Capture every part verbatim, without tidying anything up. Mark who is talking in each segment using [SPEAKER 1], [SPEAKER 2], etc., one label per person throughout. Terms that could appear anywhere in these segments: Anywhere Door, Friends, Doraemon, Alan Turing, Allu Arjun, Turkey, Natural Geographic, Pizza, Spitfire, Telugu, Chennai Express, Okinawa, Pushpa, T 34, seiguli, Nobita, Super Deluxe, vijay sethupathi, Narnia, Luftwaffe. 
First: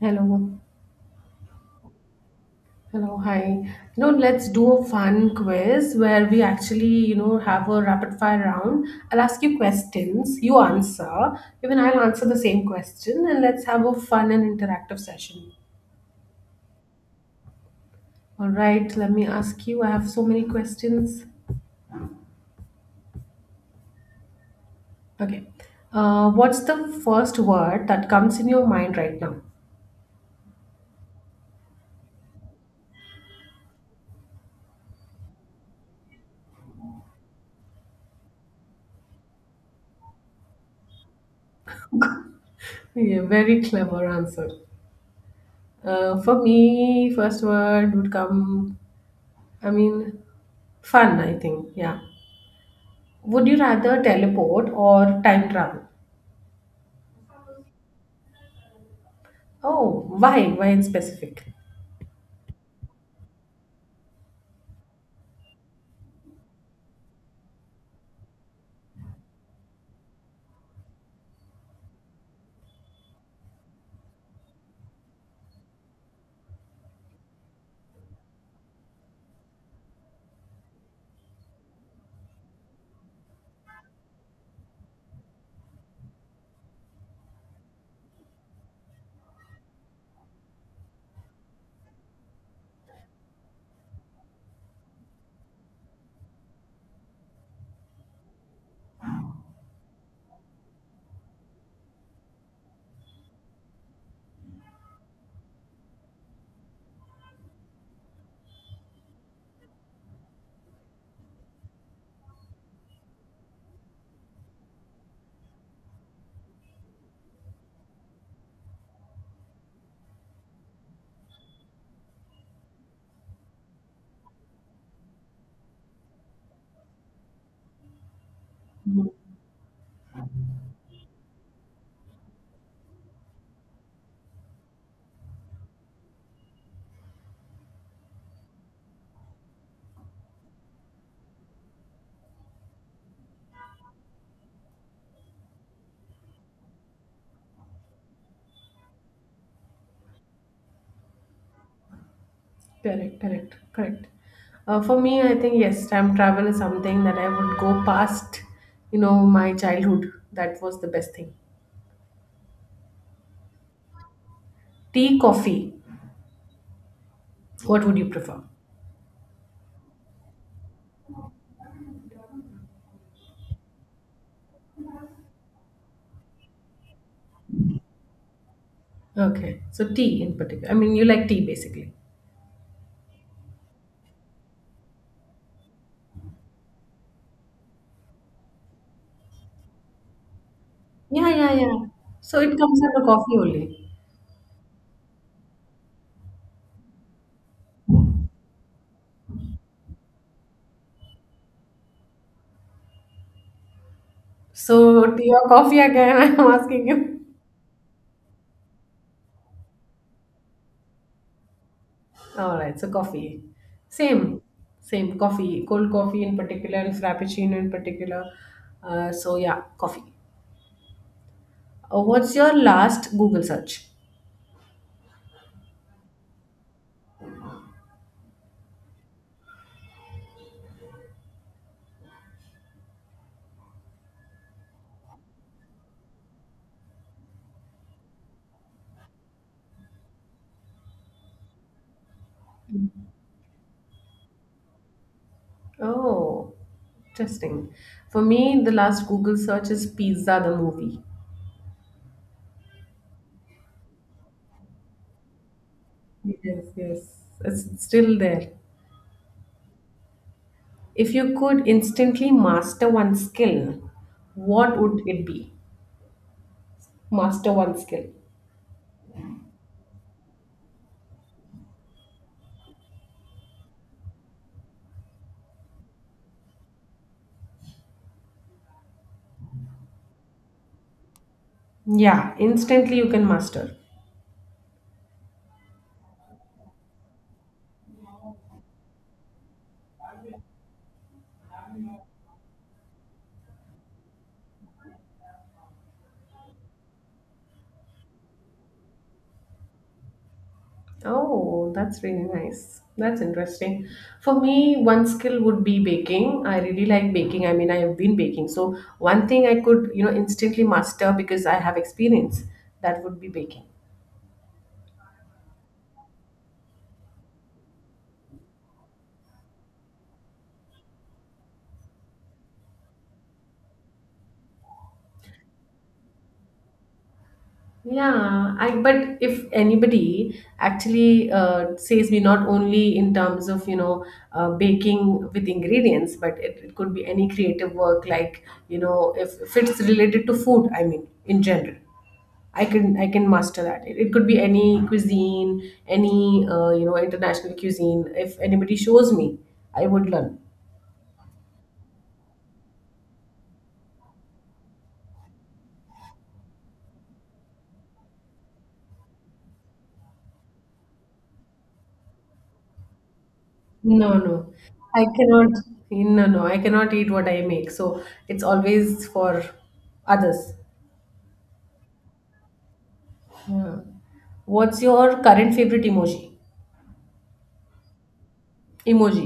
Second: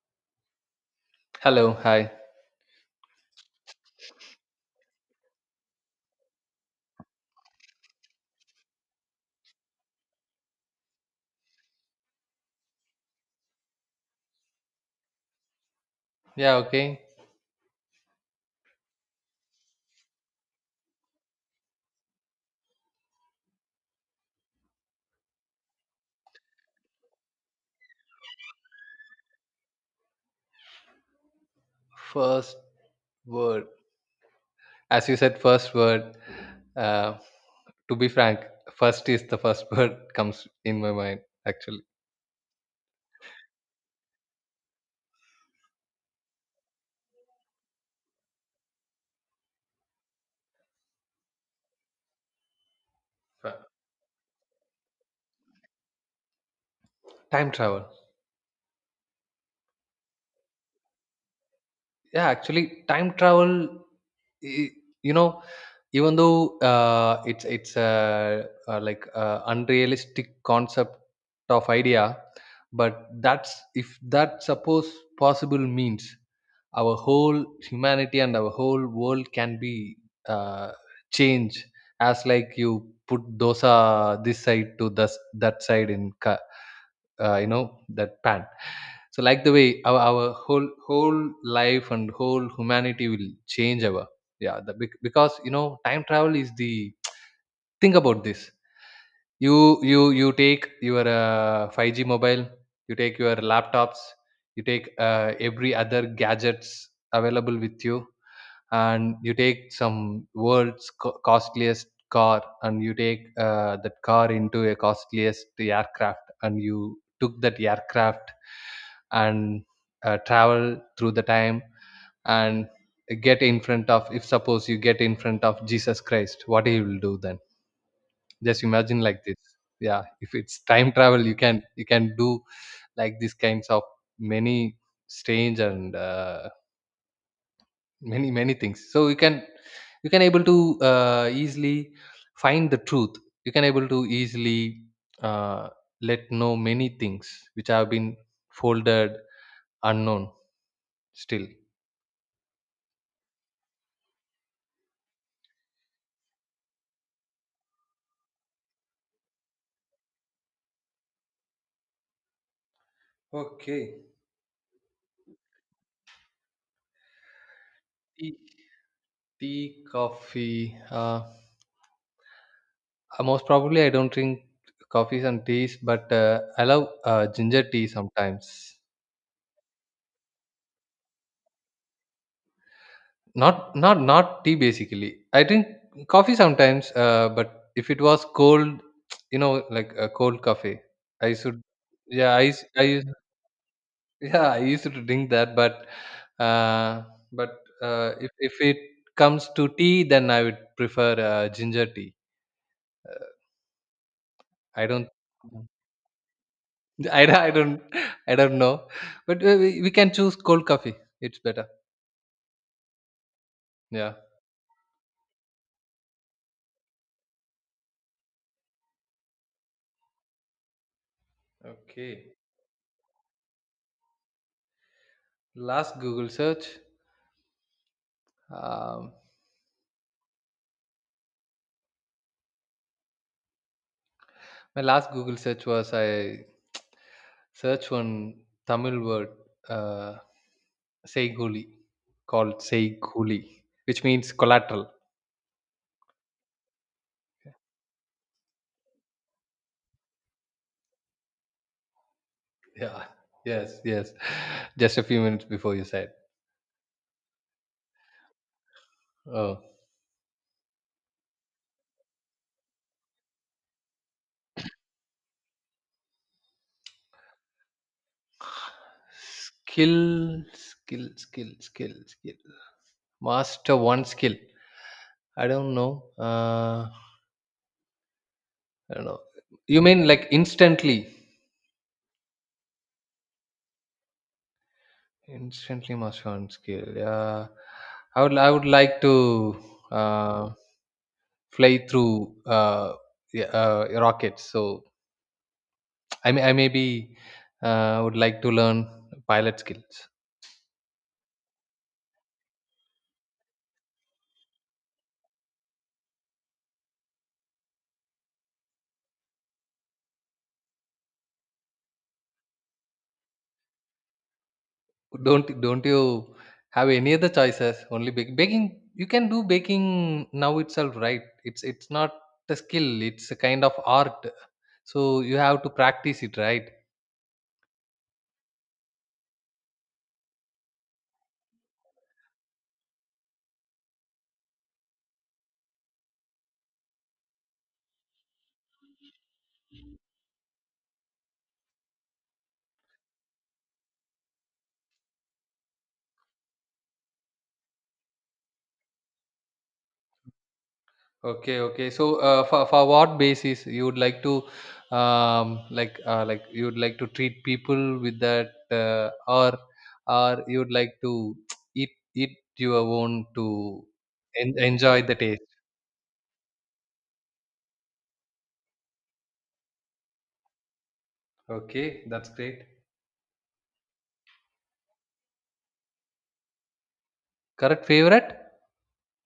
[SPEAKER 1] Hello,
[SPEAKER 2] Hello, hi.
[SPEAKER 1] hello, hi. You know, let's do a fun quiz where we actually, you know, have a rapid fire round. I'll ask you questions, you answer, even I'll answer the same question, and let's have a fun and interactive session.
[SPEAKER 2] Yeah, okay.
[SPEAKER 1] All right, let me ask you. I have so many questions. Okay. Uh, what's the first word that comes in your mind right now?
[SPEAKER 2] First word. As you said, first word. Uh, to be frank, first is the first word comes in my mind, actually.
[SPEAKER 1] Yeah, very clever answer. Uh, for me, first word would come, I mean, fun, I think. Yeah. Would you
[SPEAKER 2] Fa-
[SPEAKER 1] rather teleport or time travel?
[SPEAKER 2] Time travel.
[SPEAKER 1] Oh, why? Why in specific?
[SPEAKER 2] Yeah, actually, time travel y- you know even though uh, it's it's a, uh like a unrealistic concept of idea, but that's, if that suppose possible, means our whole humanity and our whole world can be uh, changed, as like you put dosa this side to this that side in ca- uh, you know that pan. So, like, the way our, our whole whole life and whole humanity will change our. Yeah, the, bec- because you know time travel is the... Think about this. You you you take your uh, five g mobile, you take your laptops, you take uh, every other gadgets available with you, and you take some world's co- costliest car, and you take uh, that car into a costliest aircraft, and you took that aircraft and uh, travel through the time and get in front of. If suppose you get in front of Jesus Christ, what he will do then? Just imagine like this. Yeah, if it's time travel, you can you can do like these kinds of many strange and uh, many many things, so you can you can able to uh, easily find the truth. You can able to easily uh, let know many things which have been folded, unknown, still.
[SPEAKER 1] Correct, correct, correct. Uh, for me, I think yes, time travel is something that I would go past. You know, my childhood. That was the best thing.
[SPEAKER 2] Okay.
[SPEAKER 1] Tea, coffee. What would you
[SPEAKER 2] tea,
[SPEAKER 1] prefer?
[SPEAKER 2] tea coffee, uh, uh, most probably I don't drink coffees and teas, but uh, I love uh, ginger tea sometimes.
[SPEAKER 1] Okay, so tea in particular. I mean, you like tea basically.
[SPEAKER 2] Not not not tea basically. I drink coffee sometimes, uh, but if it was cold, you know, like a cold coffee,
[SPEAKER 1] Yeah,
[SPEAKER 2] I
[SPEAKER 1] yeah,
[SPEAKER 2] should.
[SPEAKER 1] yeah.
[SPEAKER 2] Yeah,
[SPEAKER 1] So
[SPEAKER 2] I
[SPEAKER 1] it
[SPEAKER 2] used,
[SPEAKER 1] comes
[SPEAKER 2] I
[SPEAKER 1] under
[SPEAKER 2] used,
[SPEAKER 1] coffee only.
[SPEAKER 2] yeah, I used to drink that, but uh, but uh, if if it comes to tea, then I would prefer uh, ginger tea. I
[SPEAKER 1] So
[SPEAKER 2] don't,
[SPEAKER 1] tea or coffee again? I'm asking you.
[SPEAKER 2] I, don't- I don't, I don't know, but uh, we, we can choose cold coffee. It's better.
[SPEAKER 1] All right, so coffee.
[SPEAKER 2] Yeah.
[SPEAKER 1] Same, same coffee, cold coffee in particular, frappuccino in particular. Uh, so yeah, coffee. Uh,
[SPEAKER 2] Okay.
[SPEAKER 1] what's your last Google search?
[SPEAKER 2] Last Google search. Um, My last Google search was, I searched one Tamil word, uh, seiguli, called seiguli, which means collateral.
[SPEAKER 1] Oh, interesting. For me, the last Google search is Pizza the movie.
[SPEAKER 2] Yeah, yes, yes. Just a few minutes before you said.
[SPEAKER 1] Yes, yes. It's still there.
[SPEAKER 2] Oh.
[SPEAKER 1] If you could instantly master one skill, what would it be? Master one skill.
[SPEAKER 2] Skill, skill, skill, skill, skill. Master one skill. I don't know. Uh, I don't know. You mean like instantly?
[SPEAKER 1] Yeah, instantly you can master.
[SPEAKER 2] Instantly master one skill. Yeah. I would. I would like to. Uh, Fly through uh, yeah, uh, rockets. So I may I maybe uh, would like to learn pilot skills.
[SPEAKER 1] Oh, that's really nice. That's interesting. For me, one skill would be baking. I really like baking. I mean, I have been baking. So, one thing I could, you know, instantly master because I have experience, that would be baking.
[SPEAKER 2] Don't don't you have any other choices? Only bake, baking. You can do baking now itself, right? It's it's not a skill. It's a kind of art. So you have to practice it, right?
[SPEAKER 1] Yeah, I but if anybody actually uh, says me not only in terms of you know uh, baking with ingredients, but it, it could be any creative work like you know if, if it's related to food, I mean in general. I can I can master that. It, it could be any cuisine, any uh, you know international cuisine. If anybody shows me, I would learn.
[SPEAKER 2] Okay, okay. So, uh, for for what basis you would like to, um, like uh, like you would like to treat people with that, uh, or or you would like to eat eat your own to
[SPEAKER 1] No, no.
[SPEAKER 2] en- enjoy
[SPEAKER 1] I
[SPEAKER 2] the taste.
[SPEAKER 1] cannot. No, no, I cannot eat what I make. So it's always for others.
[SPEAKER 2] Okay, that's great.
[SPEAKER 1] Yeah. What's your current favorite emoji?
[SPEAKER 2] Correct favorite?
[SPEAKER 1] Emoji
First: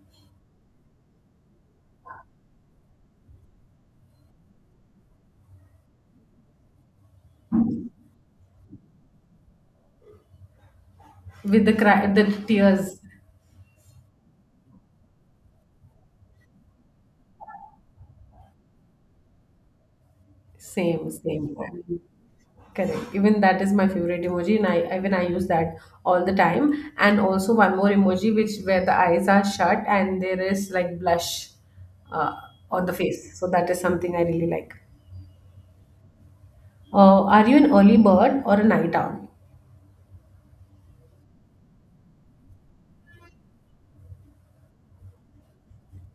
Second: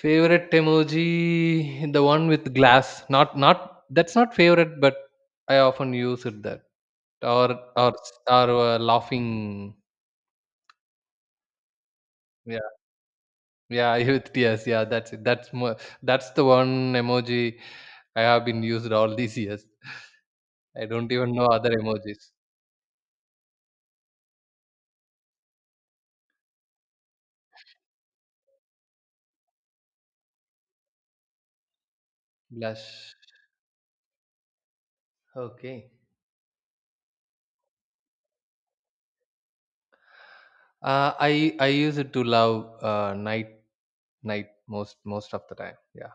[SPEAKER 2] Favorite emoji, the one with glass. Not not that's not favorite, but I often use it, that, or or or uh, laughing.
[SPEAKER 1] with the cry, the
[SPEAKER 2] Yeah,
[SPEAKER 1] tears.
[SPEAKER 2] yeah, youth tears. Yeah, that's it. That's more, that's the one emoji I have been used all these years. I
[SPEAKER 1] Same,
[SPEAKER 2] don't even know
[SPEAKER 1] same.
[SPEAKER 2] other emojis.
[SPEAKER 1] Correct. Even that is my favorite emoji, and I even I use that all the time. And also one more emoji, which where the eyes are shut and there is like blush uh, on the
[SPEAKER 2] Blush.
[SPEAKER 1] face. So that is something I really like.
[SPEAKER 2] Okay.
[SPEAKER 1] Uh, are you an early bird or a night owl?
[SPEAKER 2] Uh, I I use it to love uh, night night most most of the time. Yeah.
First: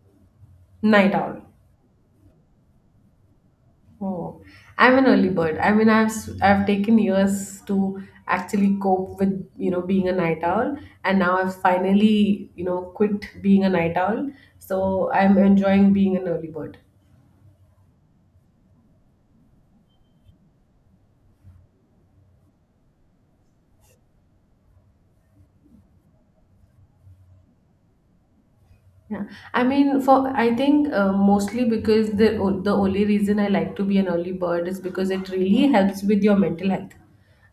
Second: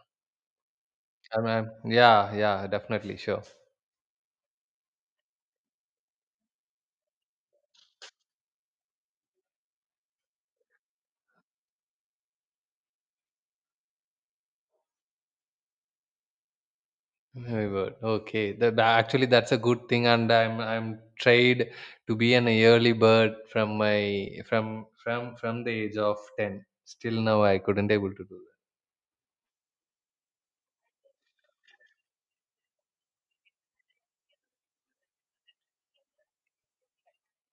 [SPEAKER 1] Night owl.
[SPEAKER 2] I mean, yeah, yeah, definitely, sure.
[SPEAKER 1] Oh, I'm an early bird. I mean, I've s- I've taken years to actually cope with you know being a night owl, and now I've finally you know quit being a night owl. So I'm enjoying being an early bird.
[SPEAKER 2] Very good. Okay. The, the- actually, that's a good thing, and I'm I'm tried to be an early bird from my from from from the age of ten. Still now, I couldn't able to do.
[SPEAKER 1] Yeah, I mean, for I think uh, mostly because the o- the only reason I like to be an early bird is because it really helps with your mental health.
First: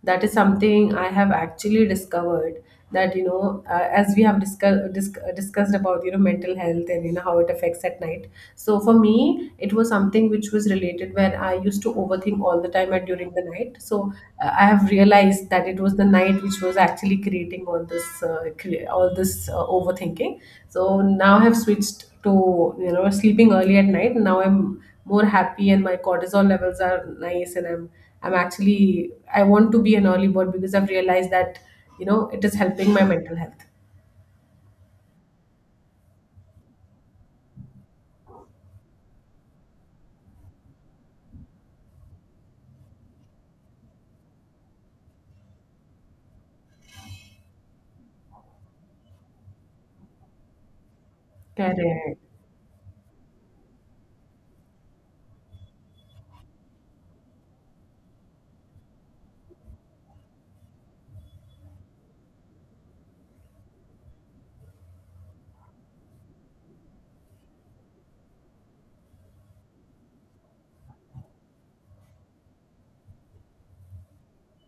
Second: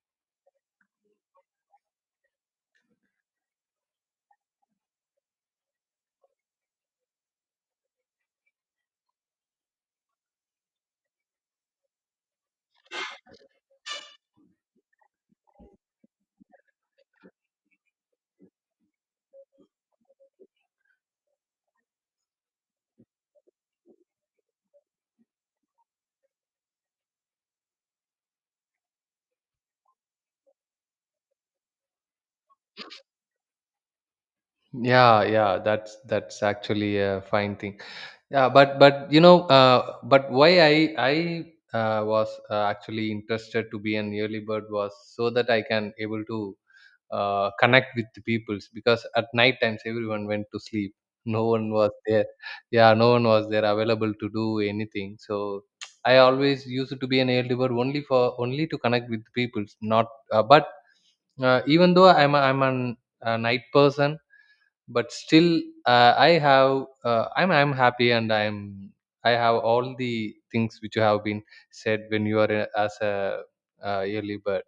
[SPEAKER 1] That is something I have actually discovered that, you know, uh, as we have discussed disc- uh, discussed about you know mental health and you know how it affects at night. So for me, it was something which was related where I used to overthink all the time at during the night. So uh, I have realized that it was the night which was actually creating all this uh, cre- all this uh, overthinking. So now I have switched to you know sleeping early at night. Now I'm more happy and my cortisol levels are nice, and I'm I'm actually I want to be an early bird because I've realized that you know it is helping my mental health.
[SPEAKER 2] Yeah, yeah, that's that's actually a fine thing. Yeah, but but you know uh, but why i i uh, was uh, actually interested to be an early bird, was so that I can able to uh, connect with the peoples, because at night times everyone went to sleep. No one was
[SPEAKER 1] Correct.
[SPEAKER 2] there. Yeah, no one was there available to do anything. So I always used to be an early bird only for only to connect with the peoples, not uh, but uh, even though i'm a, i'm an, a night person, but still uh, i have uh, i'm i'm happy, and i'm I have all the things which you have been said when you are a- as a uh, early bird.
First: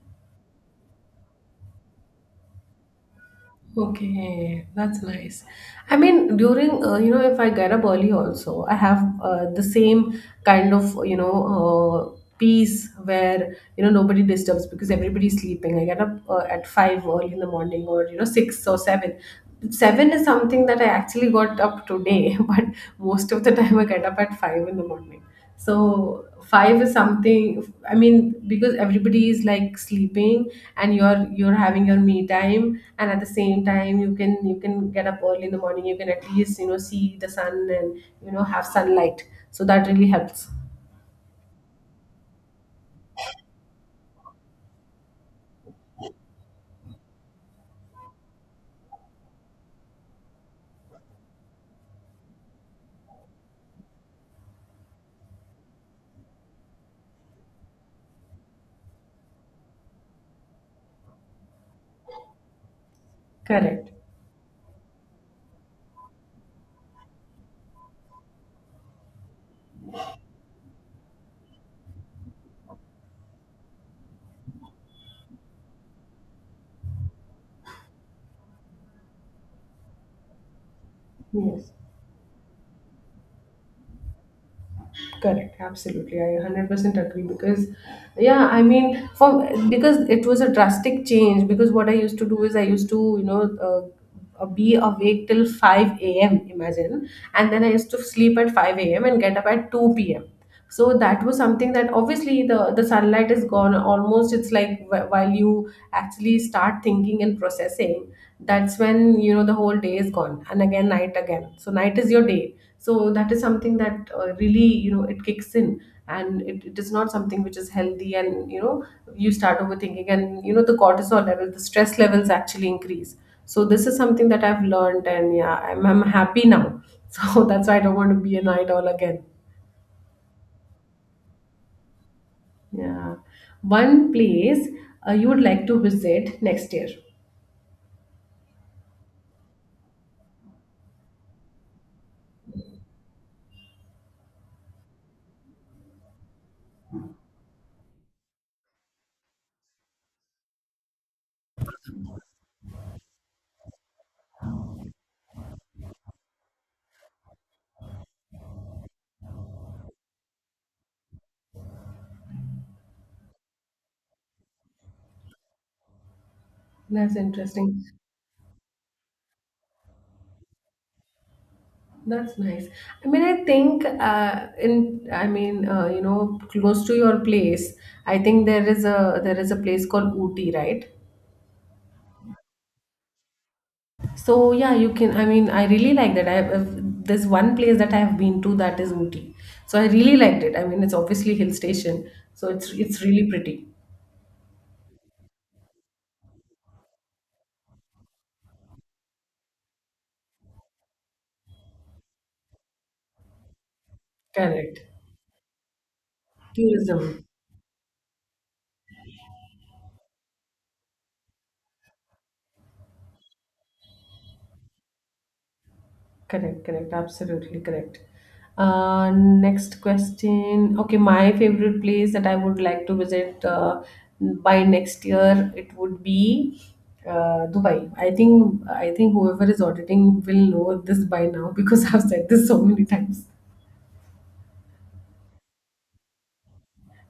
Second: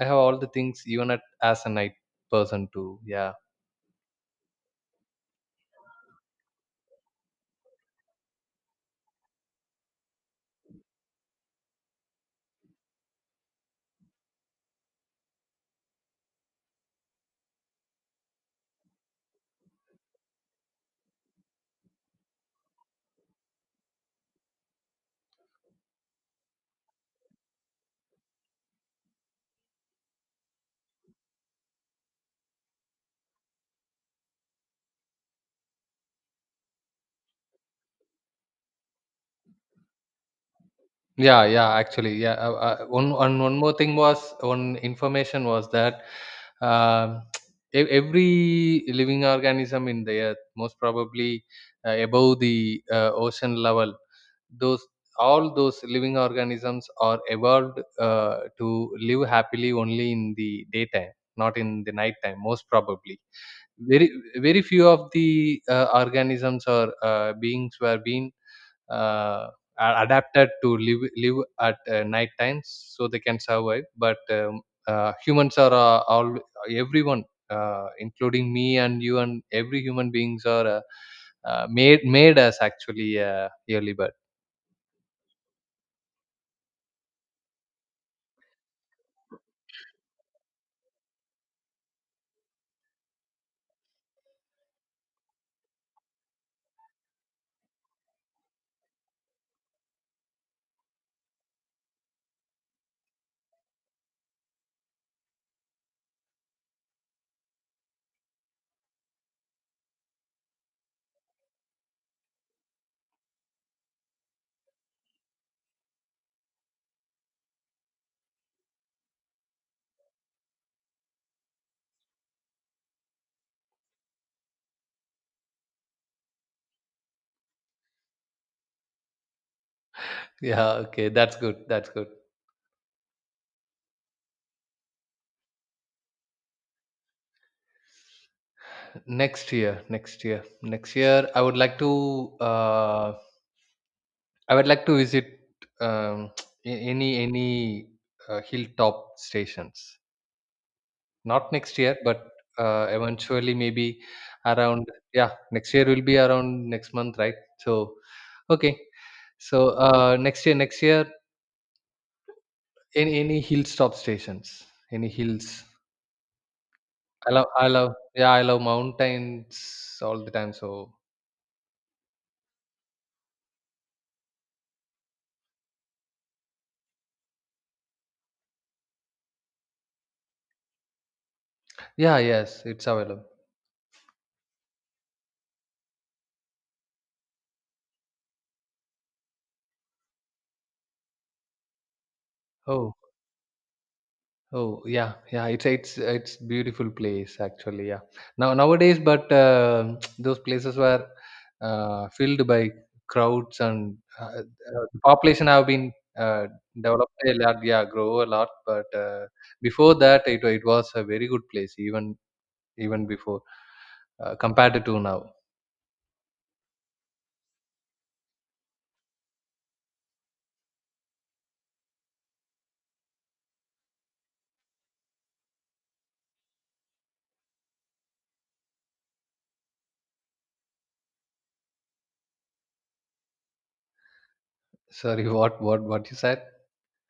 [SPEAKER 2] I have all the things, even at, as a night person too. Yeah.
[SPEAKER 1] Okay, that's nice. I mean, during uh, you know, if I get up early, also I have uh, the same kind of you know uh, peace where you know nobody disturbs because everybody's sleeping. I get up uh, at five early in the morning, or you know six or seven. Seven is something that I actually got up today, but most of the time I get up at five in the morning. So five is something. I mean, because everybody is like sleeping, and you're you're having your me time, and at the same time you can you can get up early in the morning. You can at least you know see the sun and you know have sunlight. So that really helps.
[SPEAKER 2] Yeah, yeah, actually, yeah. Uh, uh, one, one, one more thing was, one information was that, um, e- every living organism in the earth, most probably uh, above the uh, ocean level, those all those living organisms are evolved uh, to live happily only in the daytime, not in the nighttime. Most probably,
[SPEAKER 1] Correct.
[SPEAKER 2] very very few of the uh, organisms or uh, beings were being uh, are adapted to live live at uh, night times, so they can survive. But um, uh, humans are uh, all everyone, uh, including me and you and every human beings, are uh, uh,
[SPEAKER 1] Yes.
[SPEAKER 2] made made as actually uh, early bird.
[SPEAKER 1] Correct, absolutely. I one hundred percent agree because, yeah, I mean, for because it was a drastic change. Because what I used to do is I used to, you know, uh, uh, be awake till five a m, imagine, and then I used to sleep at five a m and get up at two p m. So that was something that obviously the the sunlight is gone. Almost it's like, wh- while you actually start thinking and processing, that's when you know the whole day is gone and again night, again. So night is your day. So that is something that, uh, really, you know it kicks in, and it, it is not something which is healthy. And you know you start overthinking and you know the cortisol level, the stress levels actually increase. So this is something that I've learned, and yeah, i'm, I'm happy now so that's why I don't want to be a night owl again.
[SPEAKER 2] Yeah, okay, that's good, that's good.
[SPEAKER 1] Yeah. One place uh, you would like to visit next year.
[SPEAKER 2] Next year next year next year i would like to uh, i would like to visit um, a- any any uh, hilltop stations. Not next year, but uh, eventually maybe around, yeah, next year will be around next month, right? So okay. So uh, next year, next year, any any hill stop stations, any hills.
[SPEAKER 1] That's
[SPEAKER 2] I love, I
[SPEAKER 1] interesting.
[SPEAKER 2] love, yeah, I love mountains all the time. So
[SPEAKER 1] That's nice. I mean, I think uh, in I mean, uh, you know, close to your place, I think there is a there is a place called Ooty, right?
[SPEAKER 2] yeah, yes, it's available.
[SPEAKER 1] So yeah, you can. I mean, I really like that. I uh, There's one place that I have been to, that is Ooty. So I really liked it. I mean, it's obviously hill station, so it's
[SPEAKER 2] Oh.
[SPEAKER 1] it's really pretty.
[SPEAKER 2] Oh yeah, yeah. It's it's it's beautiful place actually. Yeah. Now nowadays, but uh, those places were uh, filled by crowds, and uh, uh,
[SPEAKER 1] Correct.
[SPEAKER 2] the population have been uh, developed
[SPEAKER 1] Tourism.
[SPEAKER 2] a lot. Yeah, grow a lot. But uh, before that, it it was a very good place. Even even before uh, compared to now.
[SPEAKER 1] Correct, correct, absolutely correct. Uh, next question. Okay, my favorite place that I would like to visit uh, by next year, it would be uh, Dubai. I think I think whoever is auditing will know this by now because I've said this so many times.
[SPEAKER 2] Sorry, what what what you said?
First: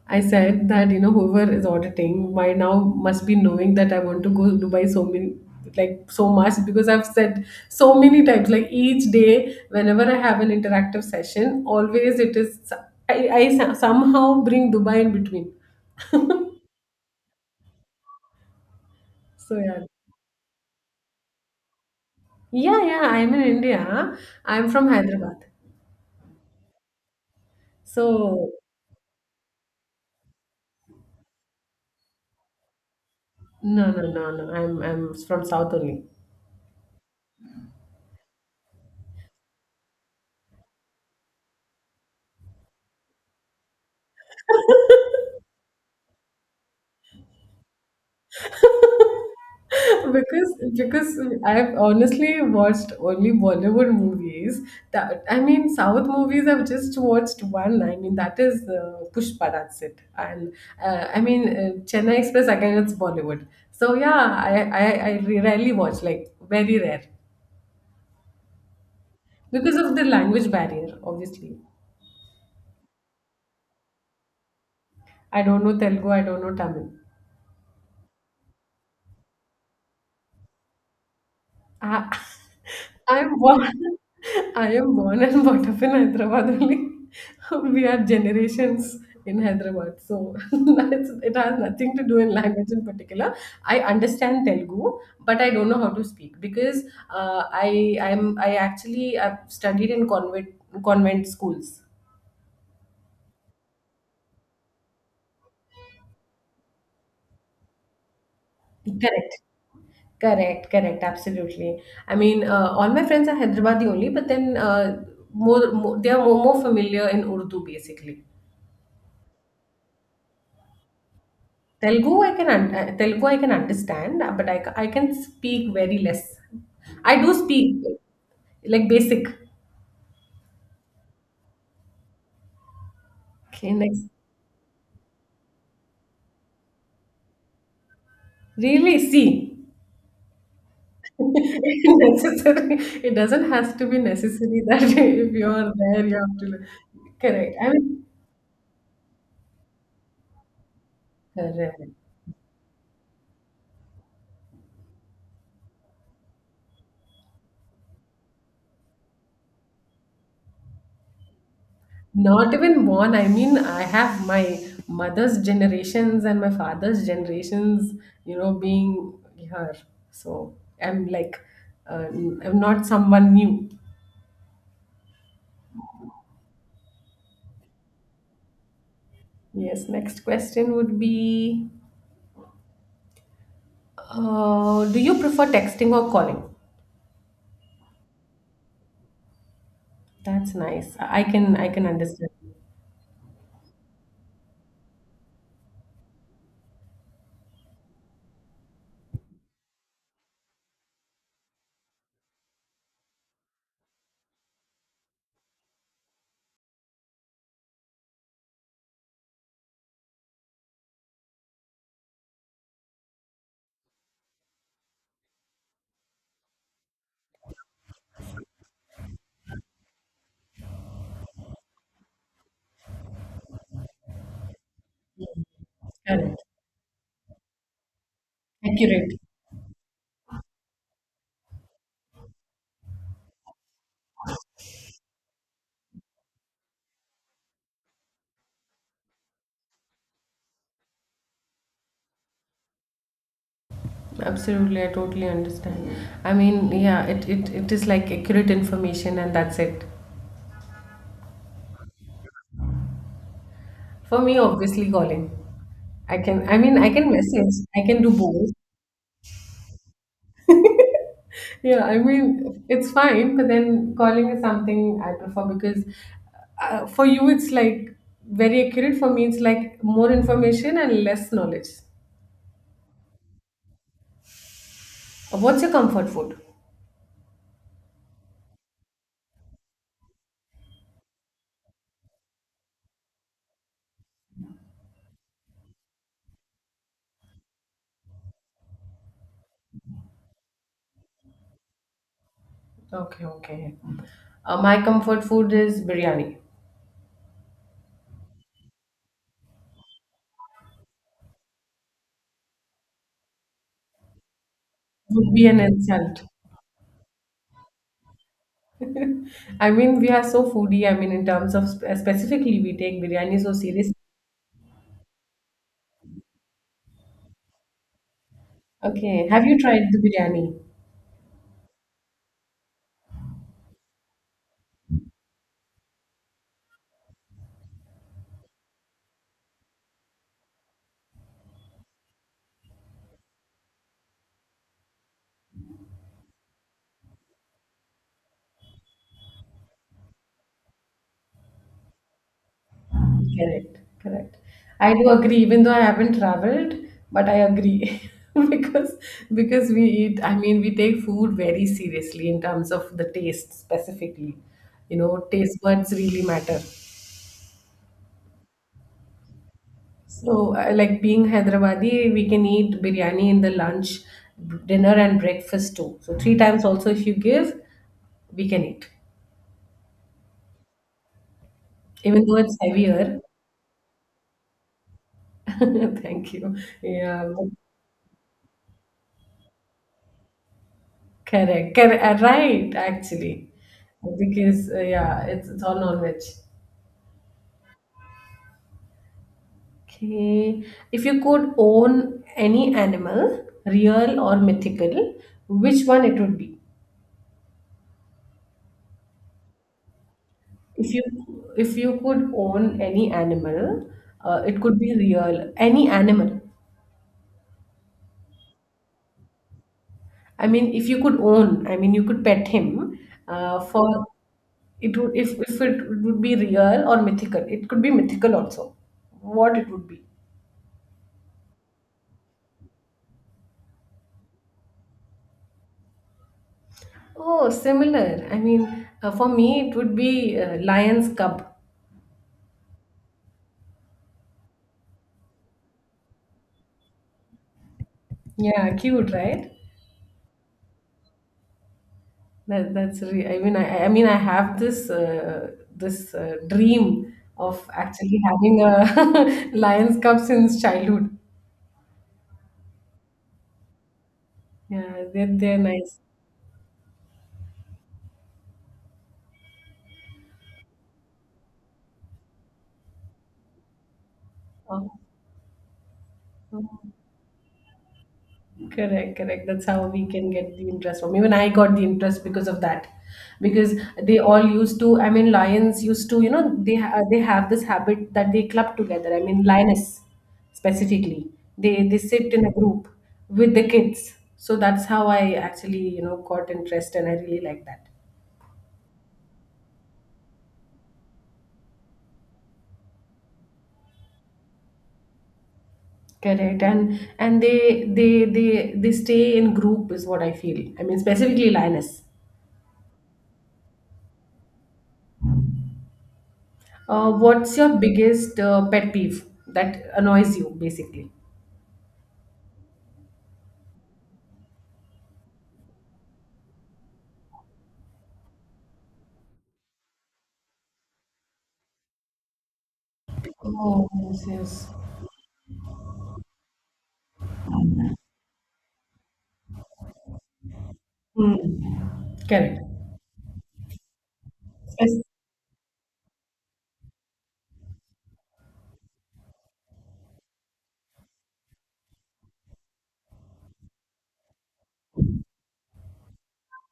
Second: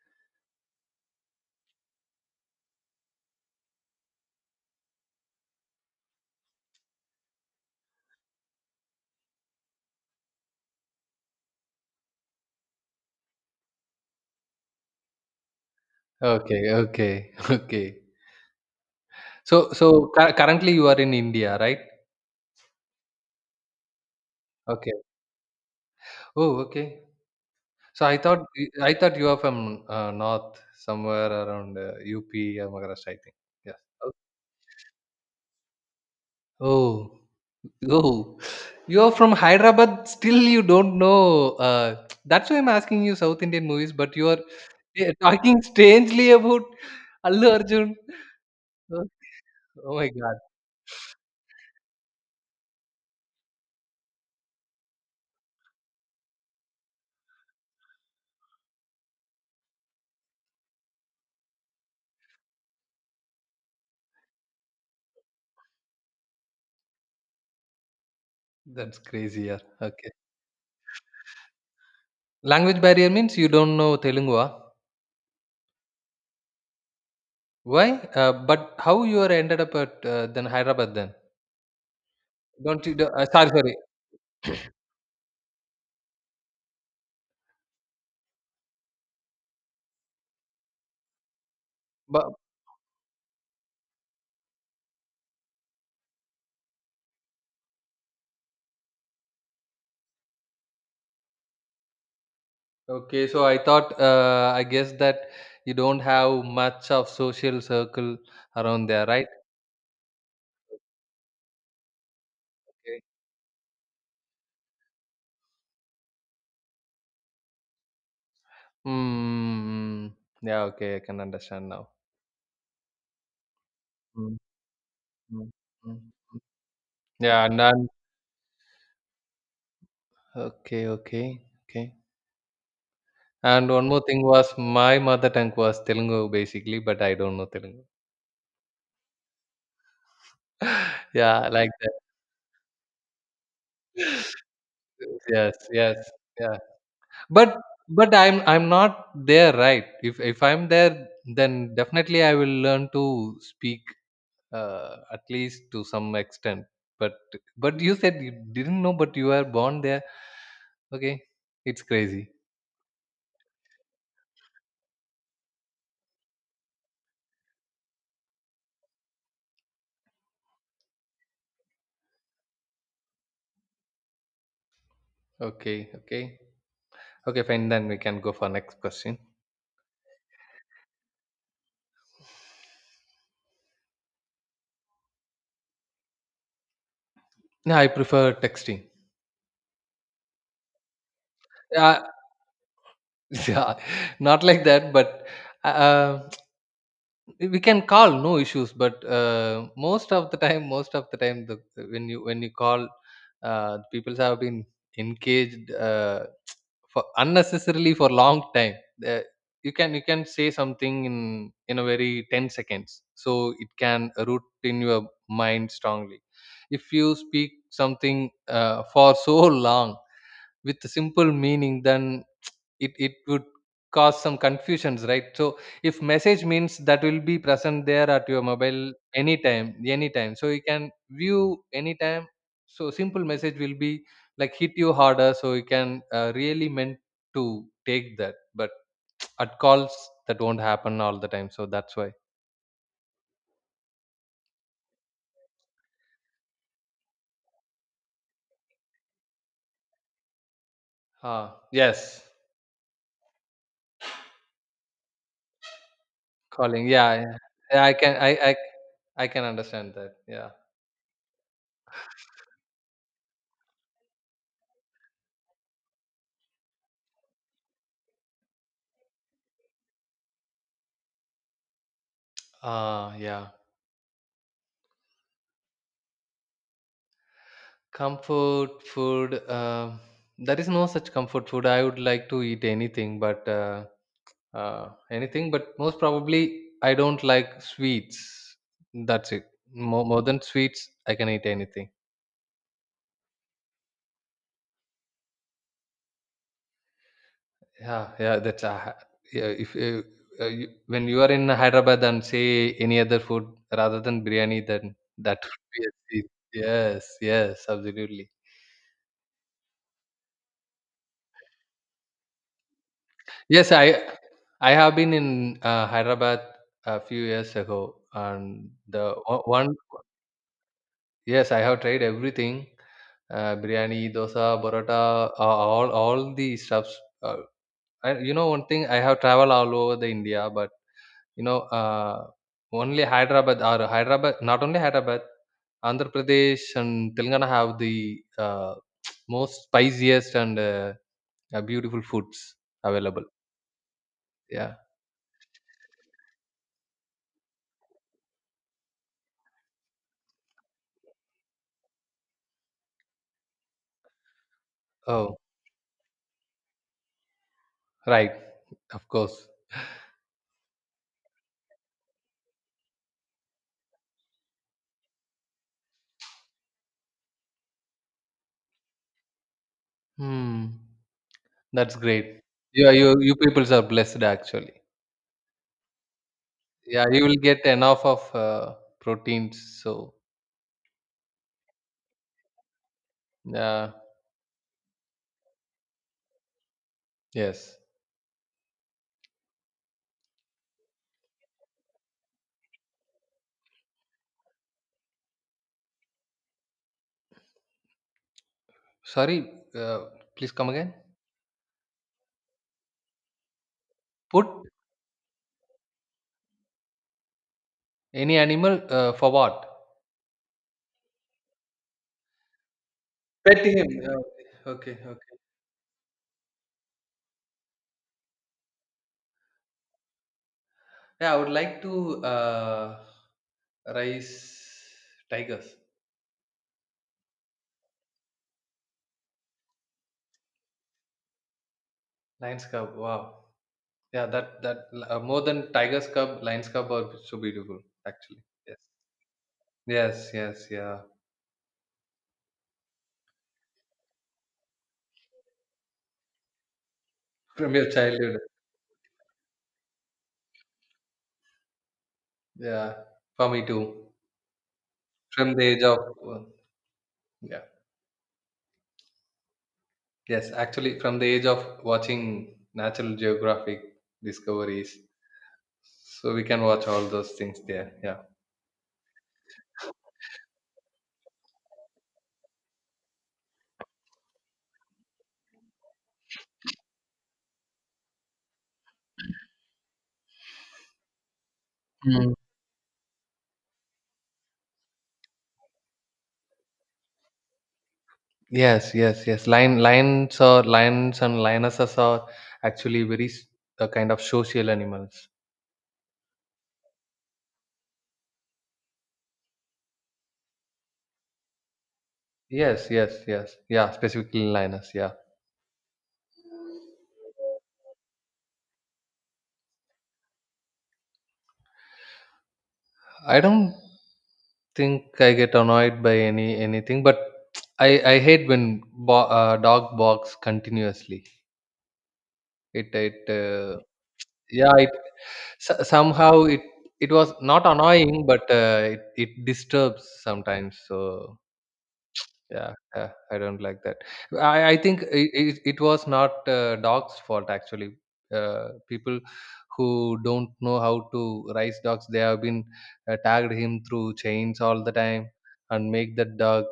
[SPEAKER 1] I said that you know whoever is auditing by now must be knowing that I want to go Dubai so many, like so much, because I've said so many times, like each day whenever I have an interactive session always it is I, I so- somehow bring Dubai in between.
[SPEAKER 2] Okay, okay, okay.
[SPEAKER 1] So
[SPEAKER 2] So
[SPEAKER 1] yeah,
[SPEAKER 2] so cu- currently you are in India, right?
[SPEAKER 1] yeah, yeah, I'm in India. I'm from
[SPEAKER 2] Okay.
[SPEAKER 1] Hyderabad.
[SPEAKER 2] Oh, okay. So I thought
[SPEAKER 1] So
[SPEAKER 2] I thought you are from uh, north, somewhere around uh, U P or Maharashtra, I think. Yes.
[SPEAKER 1] no, no, no, no, I'm I'm from South only.
[SPEAKER 2] Oh, oh, you are from Hyderabad. Still, you don't know. Uh, that's why I'm asking you South Indian movies. But you are, yeah, talking strangely about Allu Arjun. Oh, oh my God,
[SPEAKER 1] because because I've honestly watched only Bollywood movies. That I mean, South movies I've just watched one. I mean, that is uh, Pushpa. That's it. And uh, I mean, uh, Chennai Express again. It's Bollywood. So yeah, I I, I re- rarely watch, like very rare,
[SPEAKER 2] that's crazy. Yeah.
[SPEAKER 1] because of the
[SPEAKER 2] Okay.
[SPEAKER 1] language barrier. Obviously,
[SPEAKER 2] Language barrier means you don't know Telugu, ah?
[SPEAKER 1] I don't know Telugu. I don't know Tamil.
[SPEAKER 2] Why? Uh, but how you are ended up at uh, then Hyderabad then?
[SPEAKER 1] I,
[SPEAKER 2] Don't you? Do- Uh,
[SPEAKER 1] I'm
[SPEAKER 2] sorry,
[SPEAKER 1] born,
[SPEAKER 2] sorry.
[SPEAKER 1] I am born and brought up in Hyderabad only. We are generations in Hyderabad, so it's, it has nothing to do in
[SPEAKER 2] But
[SPEAKER 1] language in particular. I understand Telugu, but I don't know how to speak because uh, I I'm I actually I've studied in convent convent schools.
[SPEAKER 2] Okay, so I thought, uh, I guess that you don't have much of social circle around there, right?
[SPEAKER 1] Correct. Correct, correct, absolutely. I mean, uh, all
[SPEAKER 2] Okay.
[SPEAKER 1] my friends are Hyderabadi only, but then uh, more, more they are more, more familiar in Urdu basically.
[SPEAKER 2] Mm, yeah, okay, I can understand now.
[SPEAKER 1] Telugu, I can un- uh, Telugu, I can understand, uh,
[SPEAKER 2] Mm,
[SPEAKER 1] but I, ca- I can
[SPEAKER 2] mm,
[SPEAKER 1] speak very
[SPEAKER 2] mm.
[SPEAKER 1] less. I do
[SPEAKER 2] Yeah, and
[SPEAKER 1] speak
[SPEAKER 2] then,
[SPEAKER 1] like basic.
[SPEAKER 2] okay, okay, okay. And
[SPEAKER 1] Okay,
[SPEAKER 2] one more
[SPEAKER 1] next.
[SPEAKER 2] thing was, my mother tongue was Telugu basically, but I don't know Telugu.
[SPEAKER 1] Really, see,
[SPEAKER 2] Yeah, like that.
[SPEAKER 1] necessary. It doesn't have to be necessary that if you
[SPEAKER 2] Yes,
[SPEAKER 1] are
[SPEAKER 2] yes,
[SPEAKER 1] there, you have
[SPEAKER 2] yeah.
[SPEAKER 1] to.
[SPEAKER 2] But
[SPEAKER 1] Correct. I mean,
[SPEAKER 2] but I'm I'm not there, right? If if I'm there, then
[SPEAKER 1] correct.
[SPEAKER 2] definitely I will learn to speak uh, at least to some extent. But but you said you didn't know, but you were born there. Okay, it's crazy.
[SPEAKER 1] Not even born. I mean, I have my mother's generations and my father's generations. You know, being here, so I'm like, uh, I'm not someone new.
[SPEAKER 2] Okay, okay, okay, fine. Then we can go for next question.
[SPEAKER 1] Yes, next question would be uh, do you prefer texting or calling?
[SPEAKER 2] Yeah, I prefer texting.
[SPEAKER 1] That's nice. I I can I can
[SPEAKER 2] Yeah.
[SPEAKER 1] understand.
[SPEAKER 2] Yeah, not like that, but uh, we can call, no issues. But uh, most of the time most of the time, the when you when you call, uh, people have been engaged uh, for unnecessarily for long time. uh, you can you can say something in in a very ten seconds, so it can root in your mind strongly. If you speak something uh, for so long with simple meaning, then it it would cause some confusions, right? So, if
[SPEAKER 1] Correct.
[SPEAKER 2] message means, that will be present there at your mobile
[SPEAKER 1] Accurate.
[SPEAKER 2] anytime, anytime, so you can view anytime. So simple message will be like hit you harder, so you can uh, really meant to take that. But at calls, that won't happen all the time, so that's why.
[SPEAKER 1] Absolutely, I totally understand. I mean, yeah, it, it, it is like accurate information and that's it.
[SPEAKER 2] Ah, yes.
[SPEAKER 1] For me, obviously calling. I can I mean
[SPEAKER 2] Calling.
[SPEAKER 1] I can
[SPEAKER 2] Yeah, yeah.
[SPEAKER 1] message.
[SPEAKER 2] Yeah,
[SPEAKER 1] I
[SPEAKER 2] i
[SPEAKER 1] can do
[SPEAKER 2] can i
[SPEAKER 1] both.
[SPEAKER 2] i, I can understand that. Yeah.
[SPEAKER 1] Yeah, I mean, it's fine, but then calling is something I prefer because, uh, for you it's like very accurate. For me, it's like more information and less knowledge.
[SPEAKER 2] Ah, yeah.
[SPEAKER 1] Uh, What's your comfort food?
[SPEAKER 2] Comfort food, uh, there is no such comfort food. I would like to eat anything, but uh, uh, anything, but most probably I don't like sweets. That's it. More, more than sweets, I can eat anything.
[SPEAKER 1] Okay, okay. Uh, my comfort food is biryani.
[SPEAKER 2] Yeah, yeah, that's uh, yeah. If uh, uh, you, when you are in Hyderabad and say any other food rather than biryani, then
[SPEAKER 1] Would
[SPEAKER 2] that
[SPEAKER 1] be an
[SPEAKER 2] would be a
[SPEAKER 1] insult.
[SPEAKER 2] sweet. Yes, yes, absolutely.
[SPEAKER 1] I mean, we are so foodie. I mean, in terms of sp- specifically, we take biryani so
[SPEAKER 2] Yes,
[SPEAKER 1] serious.
[SPEAKER 2] I I have been in uh, Hyderabad a few years ago, and the
[SPEAKER 1] Okay,
[SPEAKER 2] o-
[SPEAKER 1] have you
[SPEAKER 2] one.
[SPEAKER 1] tried the biryani?
[SPEAKER 2] Yes, I have tried everything, uh, biryani, dosa, paratha, uh, all all the stuffs. Uh, I, you know, one thing I have traveled all over the India, but you know, uh, only Hyderabad, or Hyderabad, not only Hyderabad, Andhra Pradesh and Telangana have the uh, most spiciest and uh, uh, beautiful foods available.
[SPEAKER 1] Correct, correct.
[SPEAKER 2] Yeah.
[SPEAKER 1] I do agree, even though I haven't traveled, but I agree because because we eat, I mean, we take food very seriously in terms of the taste specifically. You know,
[SPEAKER 2] Oh.
[SPEAKER 1] taste buds really matter.
[SPEAKER 2] Right. Of course.
[SPEAKER 1] So, uh, like being Hyderabadi, we can eat biryani in the lunch, b- dinner, and breakfast too. So three times also, if you give, we can eat,
[SPEAKER 2] Hmm. That's
[SPEAKER 1] even though
[SPEAKER 2] great.
[SPEAKER 1] it's
[SPEAKER 2] Yeah, you
[SPEAKER 1] heavier.
[SPEAKER 2] you peoples are blessed actually.
[SPEAKER 1] Thank you.
[SPEAKER 2] Yeah, you
[SPEAKER 1] Yeah.
[SPEAKER 2] will get enough of uh, proteins. So
[SPEAKER 1] Correct. Correct. Uh, Right, actually.
[SPEAKER 2] yeah,
[SPEAKER 1] Because, uh, yeah, it's, it's all non veg.
[SPEAKER 2] yes.
[SPEAKER 1] Okay. If you could own any animal, real or mythical, which one it would be?
[SPEAKER 2] Sorry, uh, please come
[SPEAKER 1] If
[SPEAKER 2] again.
[SPEAKER 1] you if you could own any animal, uh,
[SPEAKER 2] Put
[SPEAKER 1] it could be real, any animal.
[SPEAKER 2] any animal uh, for what?
[SPEAKER 1] I mean, if you could own, I mean, you could pet him uh,
[SPEAKER 2] Pet him.
[SPEAKER 1] for
[SPEAKER 2] Uh,
[SPEAKER 1] it
[SPEAKER 2] okay,
[SPEAKER 1] would if
[SPEAKER 2] okay.
[SPEAKER 1] if it would be real or mythical. It could be mythical also. What it would be?
[SPEAKER 2] Yeah, I would like to uh, raise tigers,
[SPEAKER 1] Oh, similar. I mean, uh, for me, it would be uh, Lion's Cub.
[SPEAKER 2] lions cub. Wow. Yeah, that that uh, more than tigers cub, lions cub are so beautiful actually.
[SPEAKER 1] Yeah,
[SPEAKER 2] Yes.
[SPEAKER 1] cute, right?
[SPEAKER 2] Yes. Yes. Yeah.
[SPEAKER 1] That, that's re- I mean, I, I mean, I have this uh, this uh, dream of
[SPEAKER 2] From your
[SPEAKER 1] actually
[SPEAKER 2] childhood.
[SPEAKER 1] having a Lion's Cub since childhood.
[SPEAKER 2] Yeah, for me too.
[SPEAKER 1] Yeah, they're,
[SPEAKER 2] From
[SPEAKER 1] they're
[SPEAKER 2] the age
[SPEAKER 1] nice.
[SPEAKER 2] of, yeah, yes, actually, from the age of watching Natural Geographic
[SPEAKER 1] Oh.
[SPEAKER 2] discoveries. So we can watch
[SPEAKER 1] Oh.
[SPEAKER 2] all those things there. Yeah.
[SPEAKER 1] Correct, correct. That's how we can get the interest from. Even I got the interest because of that, because they all used to. I mean, lions used to. You know, they ha- they have this habit that they club together. I mean, lioness specifically. They they sit
[SPEAKER 2] Mm.
[SPEAKER 1] in a group with the kids. So that's how I actually, you know, got interest, and I really like that.
[SPEAKER 2] Yes, yes, yes. Lion, lions or lions and lionesses are actually very s- uh, kind of social animals.
[SPEAKER 1] Correct, and and they they they they stay in group is what I feel. I mean, specifically lioness.
[SPEAKER 2] Yes, yes, yes. Yeah, specifically lioness. Yeah.
[SPEAKER 1] Uh, what's your biggest uh, pet peeve that annoys you, basically?
[SPEAKER 2] I don't think I get annoyed by any anything, but I I hate when bo- uh, dog barks continuously. It it uh,
[SPEAKER 1] Oh, yes, yes.
[SPEAKER 2] Yeah, it so- somehow it it was not annoying, but uh, it it disturbs sometimes.
[SPEAKER 1] Hmm.
[SPEAKER 2] So
[SPEAKER 1] Correct.
[SPEAKER 2] yeah, yeah, I don't like that. I, I
[SPEAKER 1] Yes.
[SPEAKER 2] think it, it, it was not uh, dogs' fault actually. Uh, people who don't know how to raise dogs, they have been uh, tagged him through chains all the time and make that dog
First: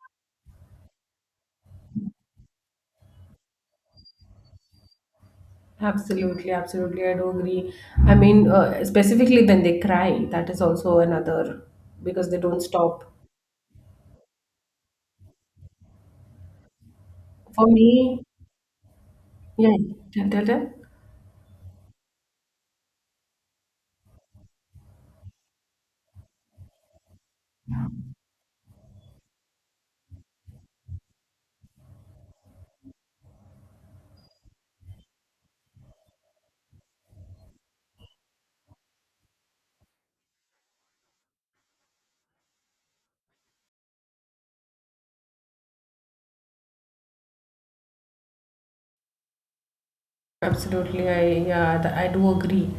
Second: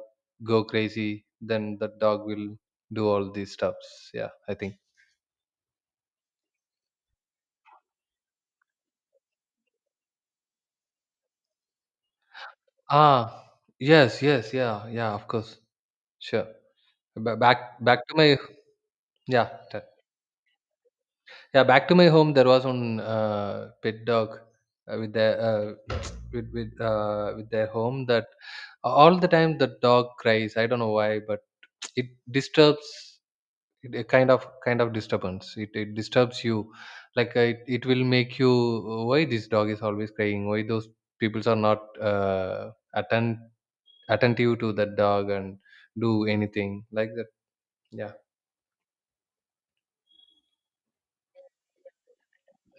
[SPEAKER 2] go crazy. Then the dog will do all these stuffs. Yeah, I think.
[SPEAKER 1] Absolutely, absolutely. I do agree. I mean, uh, specifically when they cry, that is also another because they don't stop.
[SPEAKER 2] Ah, yes, yes, yeah, yeah, of course, sure. Ba-
[SPEAKER 1] For
[SPEAKER 2] Back, back to
[SPEAKER 1] me,
[SPEAKER 2] my yeah.
[SPEAKER 1] yeah, tell, tell, tell.
[SPEAKER 2] Yeah, back to my home, there was one uh, pet dog uh, with their uh, with with uh, with their home that uh, all the time the dog cries. I don't know why, but it disturbs it, a kind of kind of disturbance. It, it disturbs you, like uh, it, it will make you uh, why this dog is always crying. Why those peoples are not uh, atten- attentive to that dog and do anything like that. Yeah,
[SPEAKER 1] Absolutely, I yeah, th- I do agree.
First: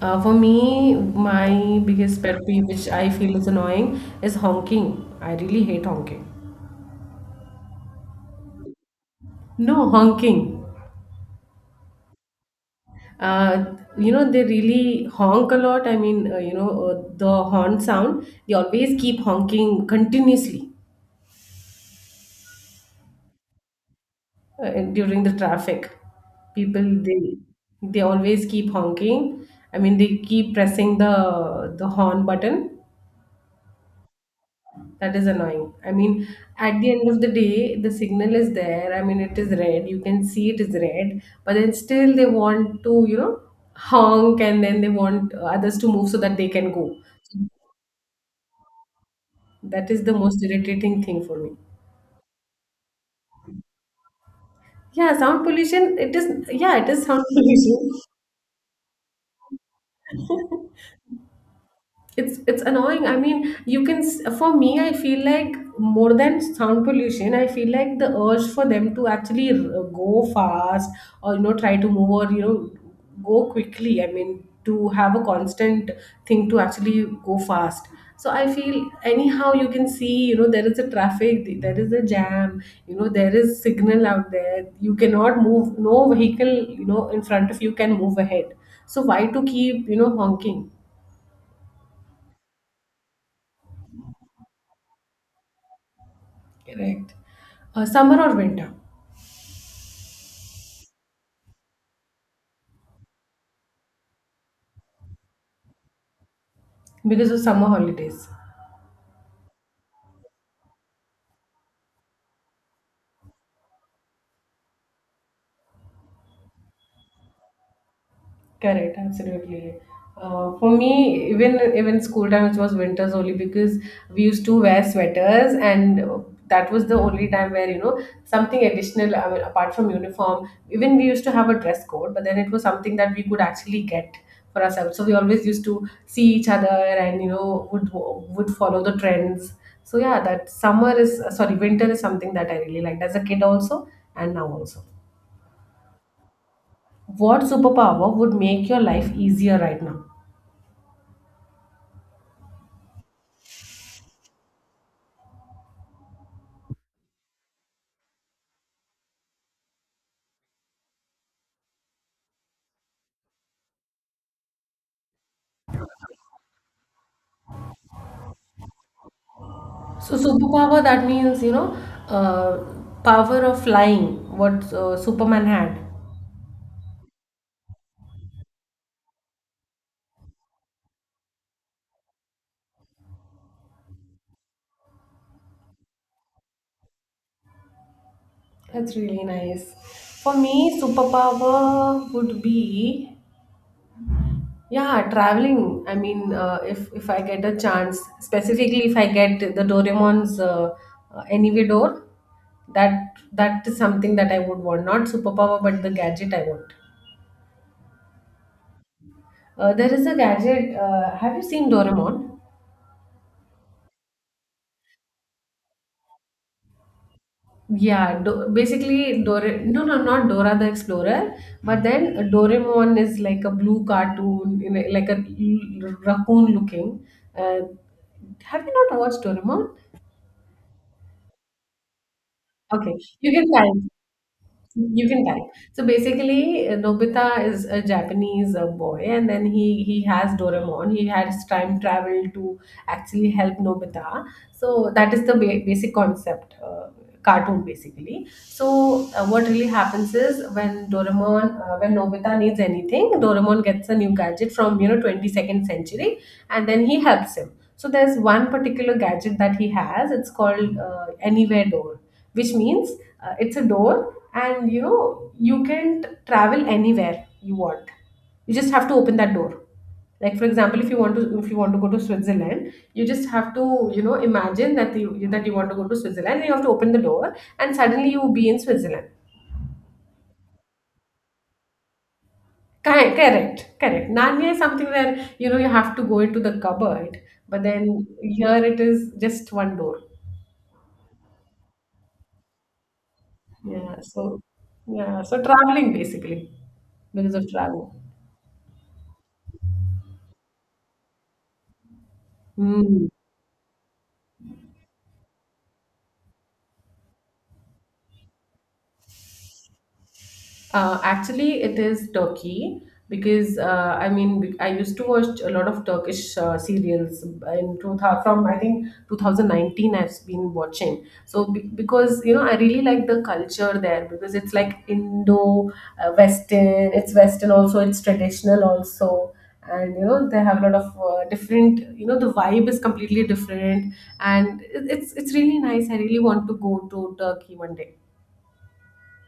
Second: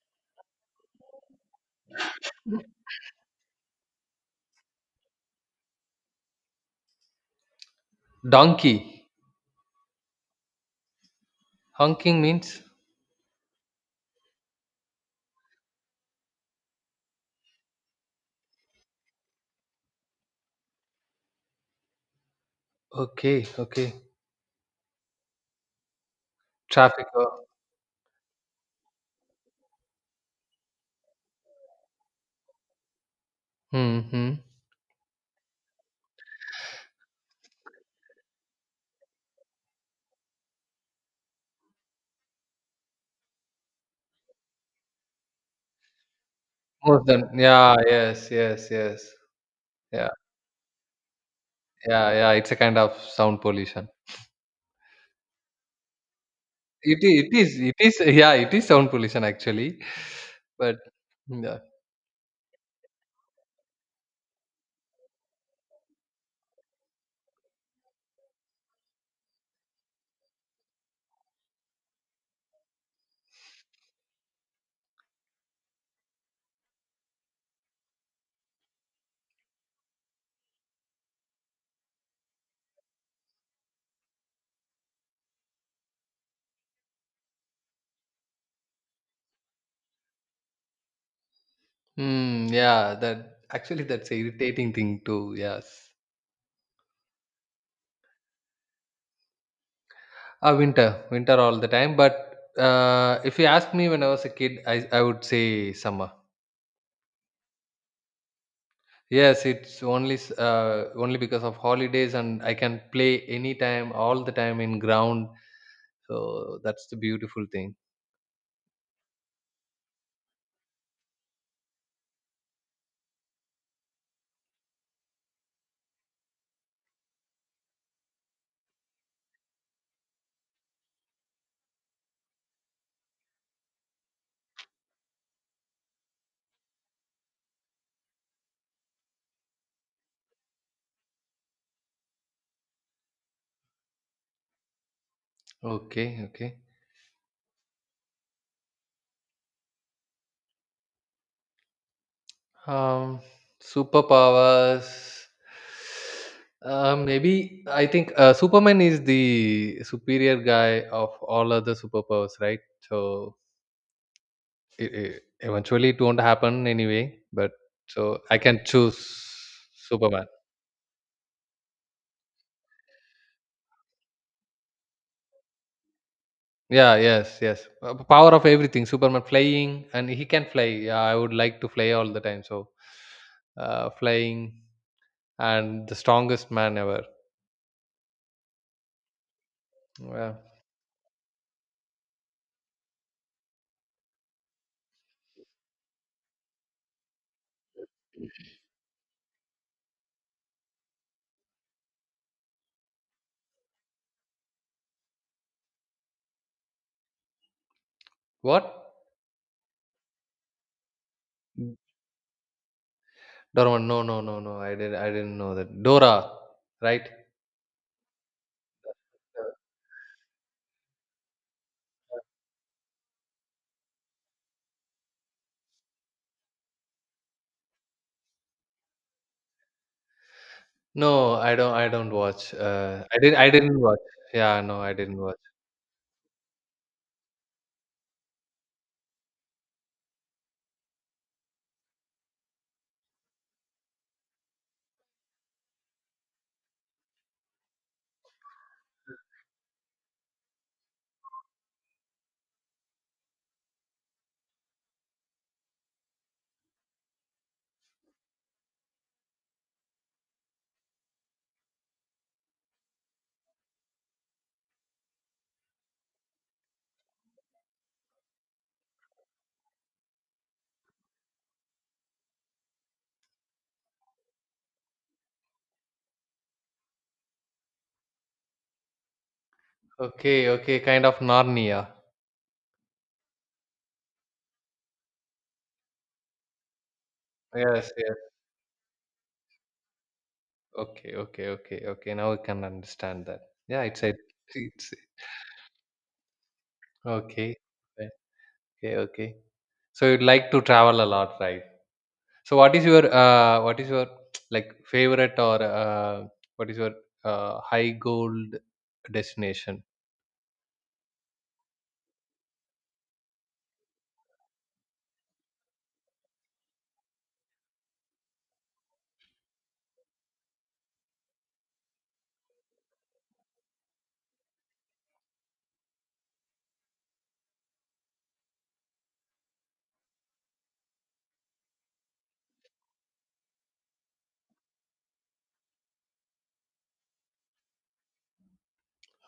[SPEAKER 1] Uh, for me, my biggest pet peeve, which I feel is annoying, is honking. I really hate honking.
[SPEAKER 2] donkey
[SPEAKER 1] No honking.
[SPEAKER 2] honking means
[SPEAKER 1] Uh, you know, they really honk a lot. I mean, uh, you know, uh, the horn sound, they always keep honking continuously
[SPEAKER 2] okay, okay
[SPEAKER 1] uh, during the traffic. People,
[SPEAKER 2] traffic.
[SPEAKER 1] they they always keep honking. I mean, they keep pressing the the horn button.
[SPEAKER 2] Mhm.
[SPEAKER 1] That is annoying. I mean, at the end of the day, the signal is there. I mean, it is red. You can see it is red, but then still they want to, you know, honk and then they want uh, others to move so that they can go.
[SPEAKER 2] More than yeah, yes, yes, yes.
[SPEAKER 1] That is
[SPEAKER 2] Yeah,
[SPEAKER 1] the most irritating thing for me.
[SPEAKER 2] yeah, yeah. It's a kind of sound pollution.
[SPEAKER 1] Yeah, sound pollution, it is, yeah, it
[SPEAKER 2] It
[SPEAKER 1] is sound
[SPEAKER 2] is, it is it
[SPEAKER 1] pollution.
[SPEAKER 2] is, yeah, it is sound pollution actually. But yeah.
[SPEAKER 1] it's it's annoying. I mean, you can s- for me, I feel like more than sound pollution, I feel like the urge for them to actually r- go fast, or, you know, try to move, or, you know, go quickly. I mean, to have a constant thing to actually go fast. So I feel anyhow you can see, you know, there is a traffic, there is a jam, you know, there is signal out there, you cannot move. No vehicle, you know, in front of you can move ahead, so why to keep, you know, honking?
[SPEAKER 2] Mm, yeah, that actually that's a irritating thing too, yes.
[SPEAKER 1] Correct. Uh, summer or winter?
[SPEAKER 2] Ah, winter, winter all the time. But uh, if you ask me when I was a kid, I, I would say summer.
[SPEAKER 1] Because of summer holidays.
[SPEAKER 2] Yes, it's only s- uh, only because of holidays and I can play anytime, all the time in ground. So that's the beautiful thing.
[SPEAKER 1] Correct, absolutely. Uh, for me, even even school time, it was winters only because we used to wear sweaters, and uh, that was the only time where, you know, something additional. I mean, apart from uniform, even we used to have a dress code, but then it was something that we could actually get for ourselves. So we always used to see each other, and, you know, would would follow the trends. So yeah, that summer is uh, sorry, winter is something that I really liked as a kid also, and now also.
[SPEAKER 2] Okay, okay.
[SPEAKER 1] What superpower would make your life easier right now?
[SPEAKER 2] Um, superpowers. Uh, maybe I think uh, Superman is the superior guy of all other superpowers, right? So it, it, eventually it won't happen anyway. But so I can choose
[SPEAKER 1] So
[SPEAKER 2] Superman.
[SPEAKER 1] superpower, that means, you know, uh, power of flying. What uh, Superman had.
[SPEAKER 2] Yeah, yes, yes. Uh, power of everything. Superman flying, and he can fly. Yeah, I would like to fly all the time. So, uh, flying and the strongest man ever.
[SPEAKER 1] That's really nice.
[SPEAKER 2] Yeah.
[SPEAKER 1] For me, superpower would be, yeah, traveling. I mean, uh, if if I get a chance, specifically if I get the Doraemon's uh, uh, anyway door, that that is something that I would want. Not superpower, but the gadget I want.
[SPEAKER 2] What?
[SPEAKER 1] Uh, there is a gadget. Uh, have you seen Doraemon?
[SPEAKER 2] Doraemon. No, no, no, no. I did. I didn't know that. Dora, right?
[SPEAKER 1] Yeah, do- basically Dora. No, no, not Dora the Explorer. But then Doraemon is like a blue cartoon, you know, like a l- raccoon looking. Uh, have you not watched Doraemon?
[SPEAKER 2] No, I don't. I don't watch.
[SPEAKER 1] Okay,
[SPEAKER 2] Uh, I
[SPEAKER 1] you
[SPEAKER 2] didn't.
[SPEAKER 1] can
[SPEAKER 2] I didn't
[SPEAKER 1] find.
[SPEAKER 2] watch. Yeah, no, I
[SPEAKER 1] You
[SPEAKER 2] didn't
[SPEAKER 1] can
[SPEAKER 2] watch.
[SPEAKER 1] type. So basically, uh, Nobita is a Japanese uh, boy, and then he he has Doraemon. He has time travel to actually help Nobita. So that is the ba- basic concept, uh, cartoon basically. So uh, what really happens is when Doraemon, uh, when Nobita needs anything, Doraemon gets a new gadget from, you know, twenty second century, and then he helps him. So there's one particular gadget that he has. It's called uh, Anywhere Door, which means uh, it's a door and, you know, you can t- travel anywhere you want. You just have to open that door. Like, for example, if you want to if you want to go to Switzerland, you just have to, you know, imagine that you that you want to go to Switzerland, and you have to open the door, and suddenly you will be in Switzerland.
[SPEAKER 2] Okay, okay. Kind of Narnia.
[SPEAKER 1] Correct, correct, correct. Narnia is something where, you know, you have to go into the cupboard, but
[SPEAKER 2] Yes,
[SPEAKER 1] then
[SPEAKER 2] yes.
[SPEAKER 1] here it is just one door.
[SPEAKER 2] Okay, okay, okay, okay. Now we can understand that. Yeah,
[SPEAKER 1] Yeah,
[SPEAKER 2] it's a.
[SPEAKER 1] so
[SPEAKER 2] It's
[SPEAKER 1] yeah, so traveling basically, because of
[SPEAKER 2] Okay,
[SPEAKER 1] travel.
[SPEAKER 2] right. Okay, okay. So you'd like to travel a lot, right? So what is your
[SPEAKER 1] Hmm.
[SPEAKER 2] uh, what is your like favorite or uh, what is your uh, high gold destination?
[SPEAKER 1] Uh, actually, it is Turkey because uh, I mean be- I used to watch a lot of Turkish uh, serials in two thousand. From I think twenty nineteen I've been watching. So be- because, you know, I really like the culture there because it's like Indo uh, Western. It's Western also. It's traditional also. And, you know, they have a lot of uh, different. You know, the vibe is completely different, and it- it's it's really nice. I really want to go to Turkey one day.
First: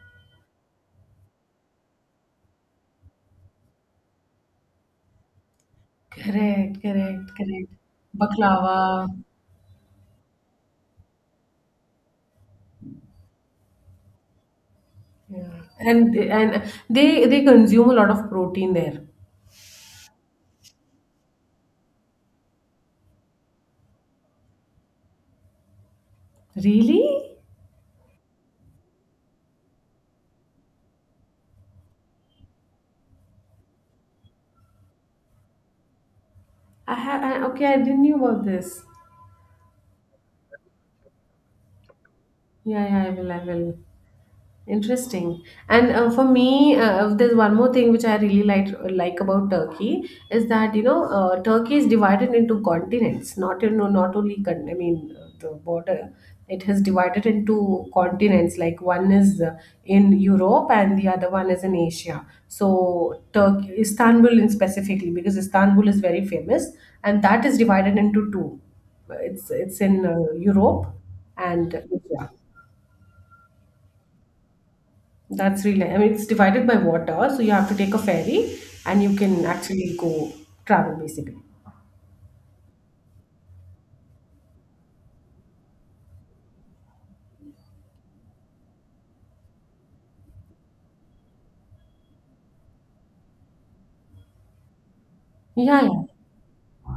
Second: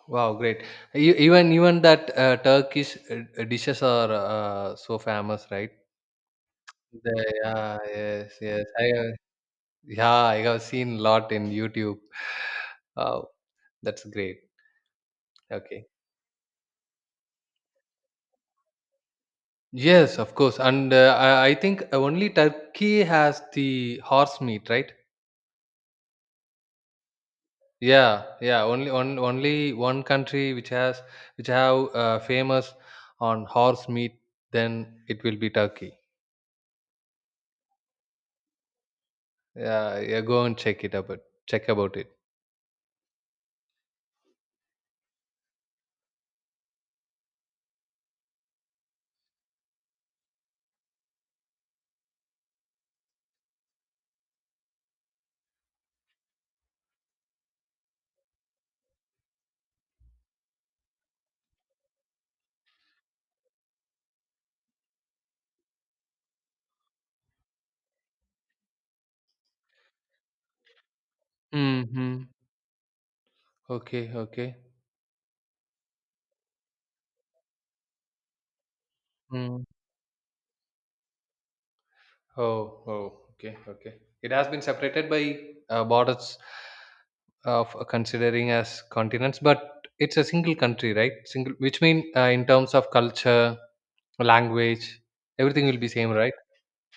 [SPEAKER 2] Wow, great! E- Even even that uh, Turkish uh, dishes are uh, so famous, right?
[SPEAKER 1] Correct, correct,
[SPEAKER 2] The-
[SPEAKER 1] correct.
[SPEAKER 2] yeah, yes, yes. I
[SPEAKER 1] Baklava.
[SPEAKER 2] uh, Yeah, I have seen lot in YouTube. Wow, that's great.
[SPEAKER 1] Yeah.
[SPEAKER 2] Okay.
[SPEAKER 1] And and they they consume a lot of protein there.
[SPEAKER 2] Yes, of course. And uh, I, I think only Turkey has the horse meat, right?
[SPEAKER 1] Really?
[SPEAKER 2] Yeah, yeah. Only on, only one country which has which have uh, famous on horse meat, then it will be Turkey.
[SPEAKER 1] I ha I, okay, I didn't know about this.
[SPEAKER 2] Yeah, yeah. Go and check it about check about it.
[SPEAKER 1] Yeah, yeah, I will, I will. Interesting. And uh, for me, uh, uh, there's one more thing which I really like like about Turkey is that, you know, uh, Turkey is divided into continents. Not, you know, not only con- I mean uh, the border. It has divided into continents. Like, one is uh, in Europe and the other one is in Asia. So Turkey, Istanbul, in specifically, because Istanbul is very famous, and that is divided into two. It's it's in uh, Europe and
[SPEAKER 2] Mhm.
[SPEAKER 1] Asia.
[SPEAKER 2] Okay, okay.
[SPEAKER 1] That's really nice. I mean, it's divided by water, so you have to take a ferry and you can
[SPEAKER 2] Mm.
[SPEAKER 1] actually go travel basically.
[SPEAKER 2] Oh, oh, okay, okay. It has been separated by uh, borders of uh, considering as continents, but it's a single country, right? Single, which mean uh, in terms of culture, language, everything will
[SPEAKER 1] Yeah,
[SPEAKER 2] be
[SPEAKER 1] yeah.
[SPEAKER 2] same, right?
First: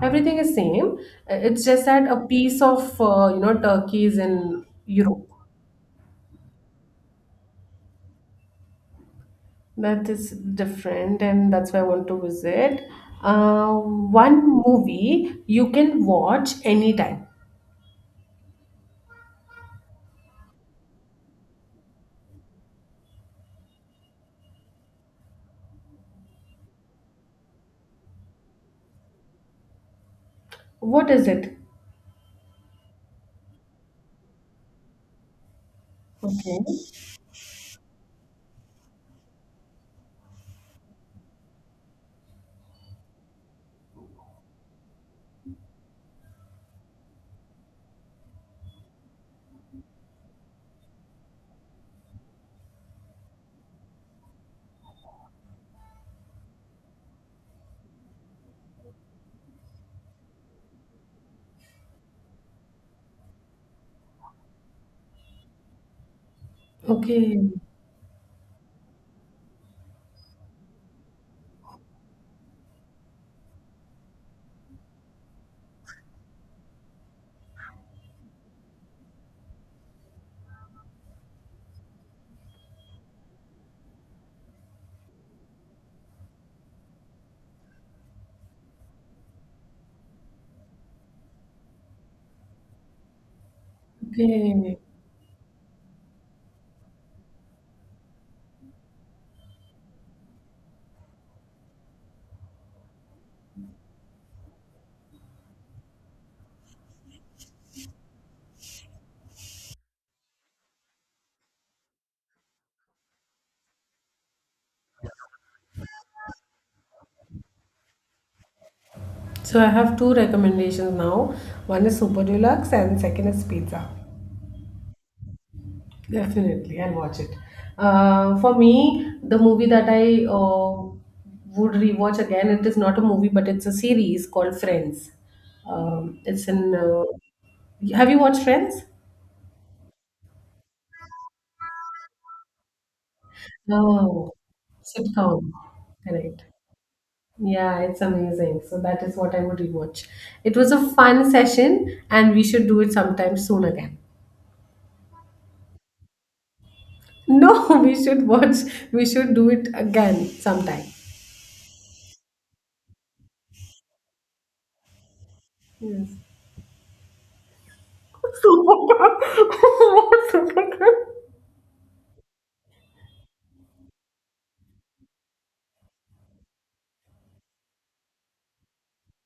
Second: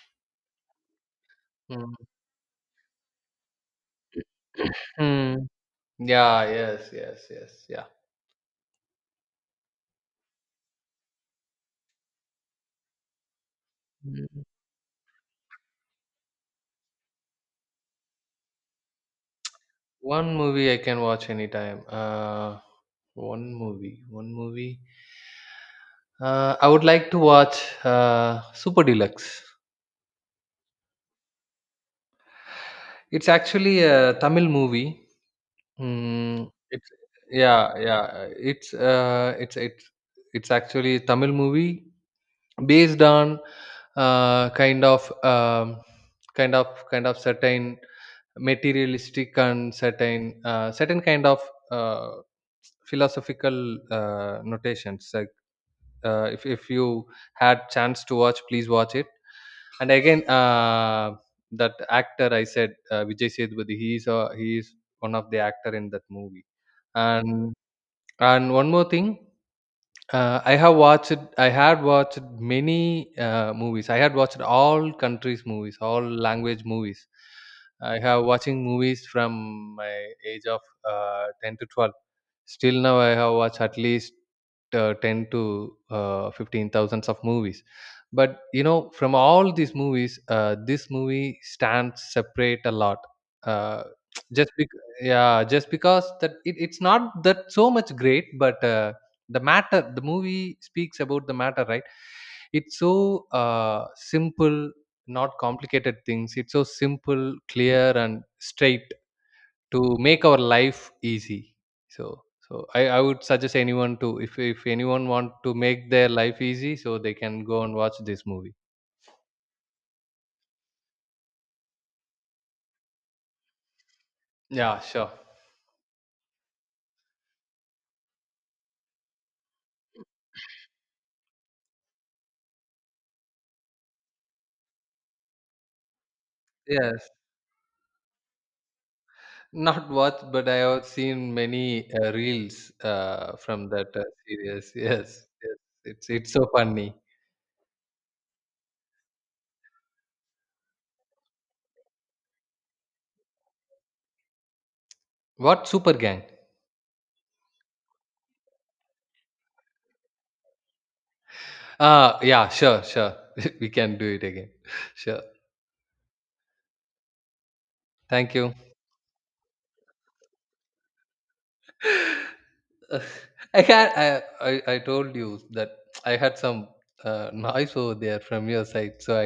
[SPEAKER 1] Everything is same. Uh, It's just
[SPEAKER 2] Mm.
[SPEAKER 1] that a piece of, uh, you know, Turkey is in Europe.
[SPEAKER 2] Mm. Yeah. Yes. Yes. Yes.
[SPEAKER 1] That is different, and that's why I want to visit. Uh,
[SPEAKER 2] Yeah.
[SPEAKER 1] one movie you can watch anytime.
[SPEAKER 2] One movie I can watch anytime. Uh, one movie. One movie. Uh, I would like to watch uh, Super Deluxe.
[SPEAKER 1] What is it?
[SPEAKER 2] It's actually a Tamil movie. Mm,
[SPEAKER 1] Okay.
[SPEAKER 2] it's Yeah, yeah. It's uh, it's it's it's actually a Tamil movie based on uh, kind of um, kind of kind of certain materialistic and certain uh, certain kind of uh, philosophical uh, notations like uh, if, if you had chance to watch, please watch it. And again, uh, that actor I said, uh, Vijay Sethupathi, he is uh, he is one of the actor in that movie.
[SPEAKER 1] Okay.
[SPEAKER 2] and and one more thing, uh, I have watched. I had watched many uh, movies. I had watched all countries' movies, all language movies. I have watching movies from my age of uh, ten to twelve. Still now I have watched at least uh, ten to uh, fifteen thousands of movies. But you know, from all these movies, uh, this movie stands separate a lot. Uh, just bec-
[SPEAKER 1] Okay.
[SPEAKER 2] Yeah, just because that it, it's not that so much great, but uh, the matter, the movie speaks about the matter, right? It's so uh, simple, not complicated things. It's so simple, clear, and straight to make our life easy. so so i, I would suggest anyone to, if, if anyone want to make their life easy, so they can go and watch this movie.
[SPEAKER 1] So I have two recommendations now. One is Super Deluxe and second is Pizza.
[SPEAKER 2] Yeah, sure.
[SPEAKER 1] Definitely, I'll watch it. Uh, for me, the movie that I uh, would rewatch again, it is not a movie, but it's a series called Friends. Um, it's in. Uh,
[SPEAKER 2] Yes,
[SPEAKER 1] have you watched Friends?
[SPEAKER 2] not watch, but I have seen many uh, reels uh, from that uh,
[SPEAKER 1] No,
[SPEAKER 2] series. Yes,
[SPEAKER 1] sitcom.
[SPEAKER 2] yes, it's it's
[SPEAKER 1] Correct.
[SPEAKER 2] so funny.
[SPEAKER 1] Yeah, it's amazing. So that is what I would rewatch. It was a fun session, and we should do it sometime soon again.
[SPEAKER 2] What super gang?
[SPEAKER 1] No, we should watch. We should do it again sometime.
[SPEAKER 2] Uh yeah, sure, sure. We can do it again. Sure.
[SPEAKER 1] Yes.
[SPEAKER 2] Thank
[SPEAKER 1] 怎
[SPEAKER 2] you.
[SPEAKER 1] 么办？我怎么办？
[SPEAKER 2] Uh, I had I, I I told you that I had some uh, noise over there from your side, so